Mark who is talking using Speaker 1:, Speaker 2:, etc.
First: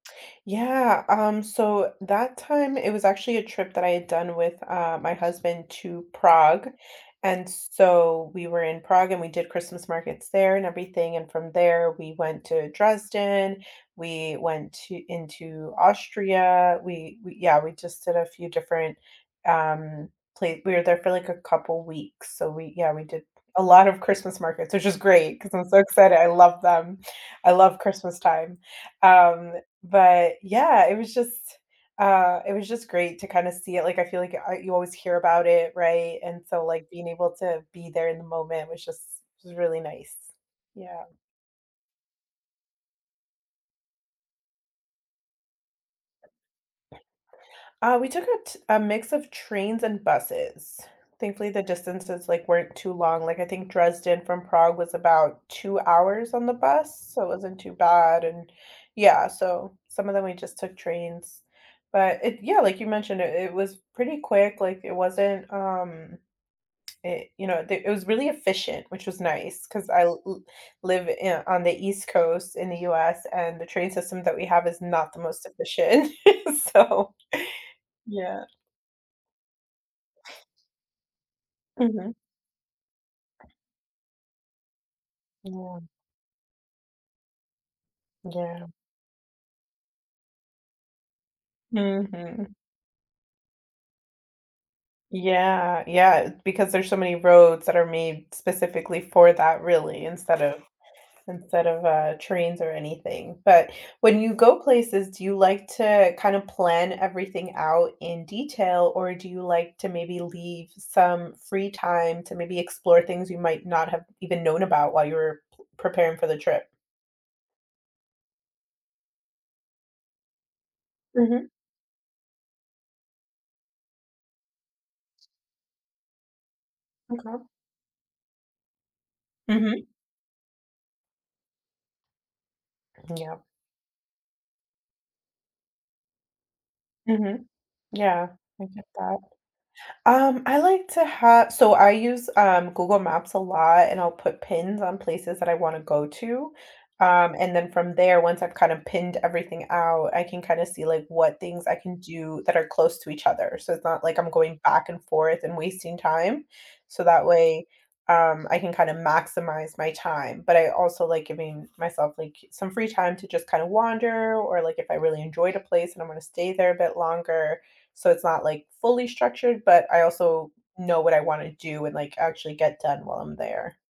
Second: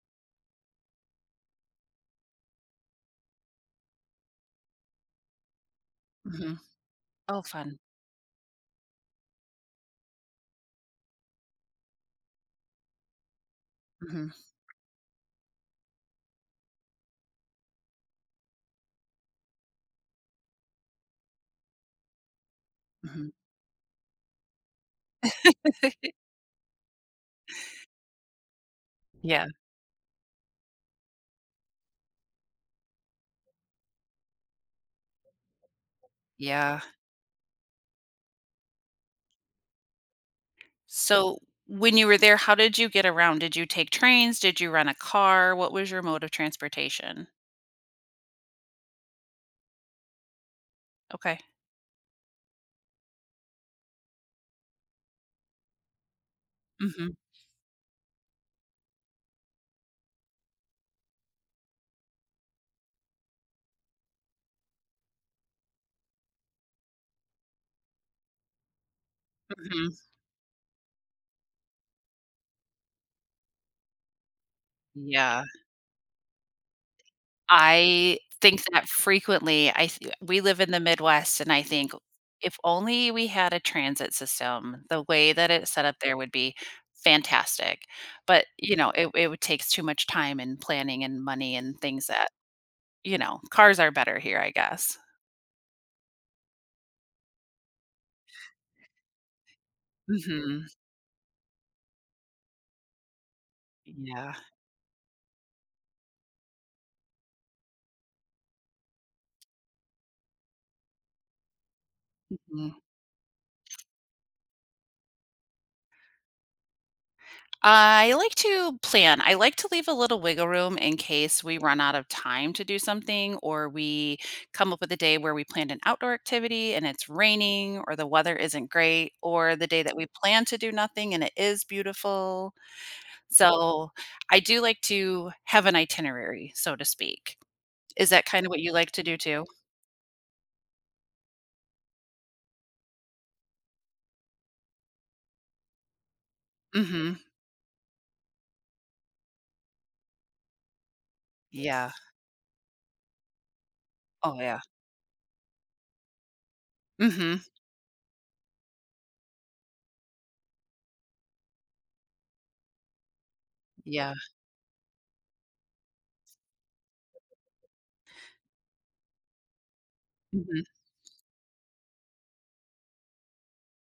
Speaker 1: Yeah, um, so that time it was actually a trip that I had done with, uh, my husband to
Speaker 2: Mhm.
Speaker 1: Prague,
Speaker 2: Oh,
Speaker 1: and
Speaker 2: fun.
Speaker 1: so we were in Prague and we did Christmas markets there and everything, and from there we went to Dresden,
Speaker 2: Mhm.
Speaker 1: we went t into Austria, we we yeah, we just did a few different, um, pla we were there for, like, a couple weeks, so we yeah, we did
Speaker 2: Mhm.
Speaker 1: a lot of Christmas markets, which is great, 'cause I'm so excited, I love them, I love Christmas time.
Speaker 2: Yeah.
Speaker 1: Um, but yeah, it was just, uh, it was just great to kinda see it, like, I feel like I you always hear about it, right, and so,
Speaker 2: Yeah.
Speaker 1: like, being able to be there in the moment was just really nice, yeah.
Speaker 2: So, when you were there, how did you get around? Did you take trains? Did you rent a car? What was your mode of transportation?
Speaker 1: Uh, we took a t a mix of trains and buses.
Speaker 2: Okay.
Speaker 1: Thankfully the distances, like, weren't too long, like, I think Dresden from Prague was about 2 hours on the bus,
Speaker 2: Mhm.
Speaker 1: so it wasn't too bad, and yeah, so some of them we just took trains, but it yeah, like you mentioned it it was pretty quick, like, it wasn't, um it, you know, d it was really efficient, which was nice 'cause
Speaker 2: Mhm.
Speaker 1: I l l live yeah on the east coast in the US and the train system that we have is not the
Speaker 2: Yeah.
Speaker 1: most efficient, so,
Speaker 2: I
Speaker 1: yeah.
Speaker 2: think that frequently, I f we live in the Midwest and I think
Speaker 1: Mhm.
Speaker 2: if only we had a transit system, the way that it's
Speaker 1: Yeah.
Speaker 2: set up there would be fantastic. But,
Speaker 1: Yeah.
Speaker 2: you know, it it would take too much time and planning and money and things that,
Speaker 1: Mhm.
Speaker 2: you know cars are better here, I guess.
Speaker 1: Yeah, yeah, because there's so many roads that are made specifically for that, really, instead of
Speaker 2: Mhm.
Speaker 1: instead of, uh, trains or anything. But when
Speaker 2: Yeah.
Speaker 1: you go places, do you like to kinda plan everything out in detail, or do you like to maybe leave some free time to maybe
Speaker 2: Mhm.
Speaker 1: explore things you might not have even known about while you were pl preparing for the trip?
Speaker 2: I like to plan, I like to leave a little wiggle room in case
Speaker 1: Mhm.
Speaker 2: we run out of time to do something or we come up with a day where we planned an outdoor activity and it's
Speaker 1: Okay.
Speaker 2: raining or the weather isn't great, or the day
Speaker 1: Mhm.
Speaker 2: that we plan to do nothing and it is beautiful.
Speaker 1: Yeah.
Speaker 2: So, I do like to have an itinerary, so to speak.
Speaker 1: Mhm,
Speaker 2: Is that
Speaker 1: yeah,
Speaker 2: kind of what
Speaker 1: I
Speaker 2: you
Speaker 1: get
Speaker 2: like to do
Speaker 1: that.
Speaker 2: too?
Speaker 1: Um, I like to ha so I use, um, Google Maps a lot and I'll put pins on places that I wanna go to,
Speaker 2: Mhm.
Speaker 1: um, and then from there, once I've kind of pinned everything out, I can kinda see, like, what things I
Speaker 2: Yeah.
Speaker 1: can do that are close to each other, so it's not like I'm
Speaker 2: Oh,
Speaker 1: going
Speaker 2: yeah.
Speaker 1: back and forth and wasting time. So that
Speaker 2: Mhm.
Speaker 1: way, um, I can kinda maximize my time, but I also like giving myself, like, some free time to just kinda
Speaker 2: Yeah.
Speaker 1: wander or, like, if I really enjoyed a place and I'm gonna stay there a bit longer, so it's not, like, fully structured, but I also
Speaker 2: Mhm.
Speaker 1: know what I wanna do and, like, actually get done while I'm there.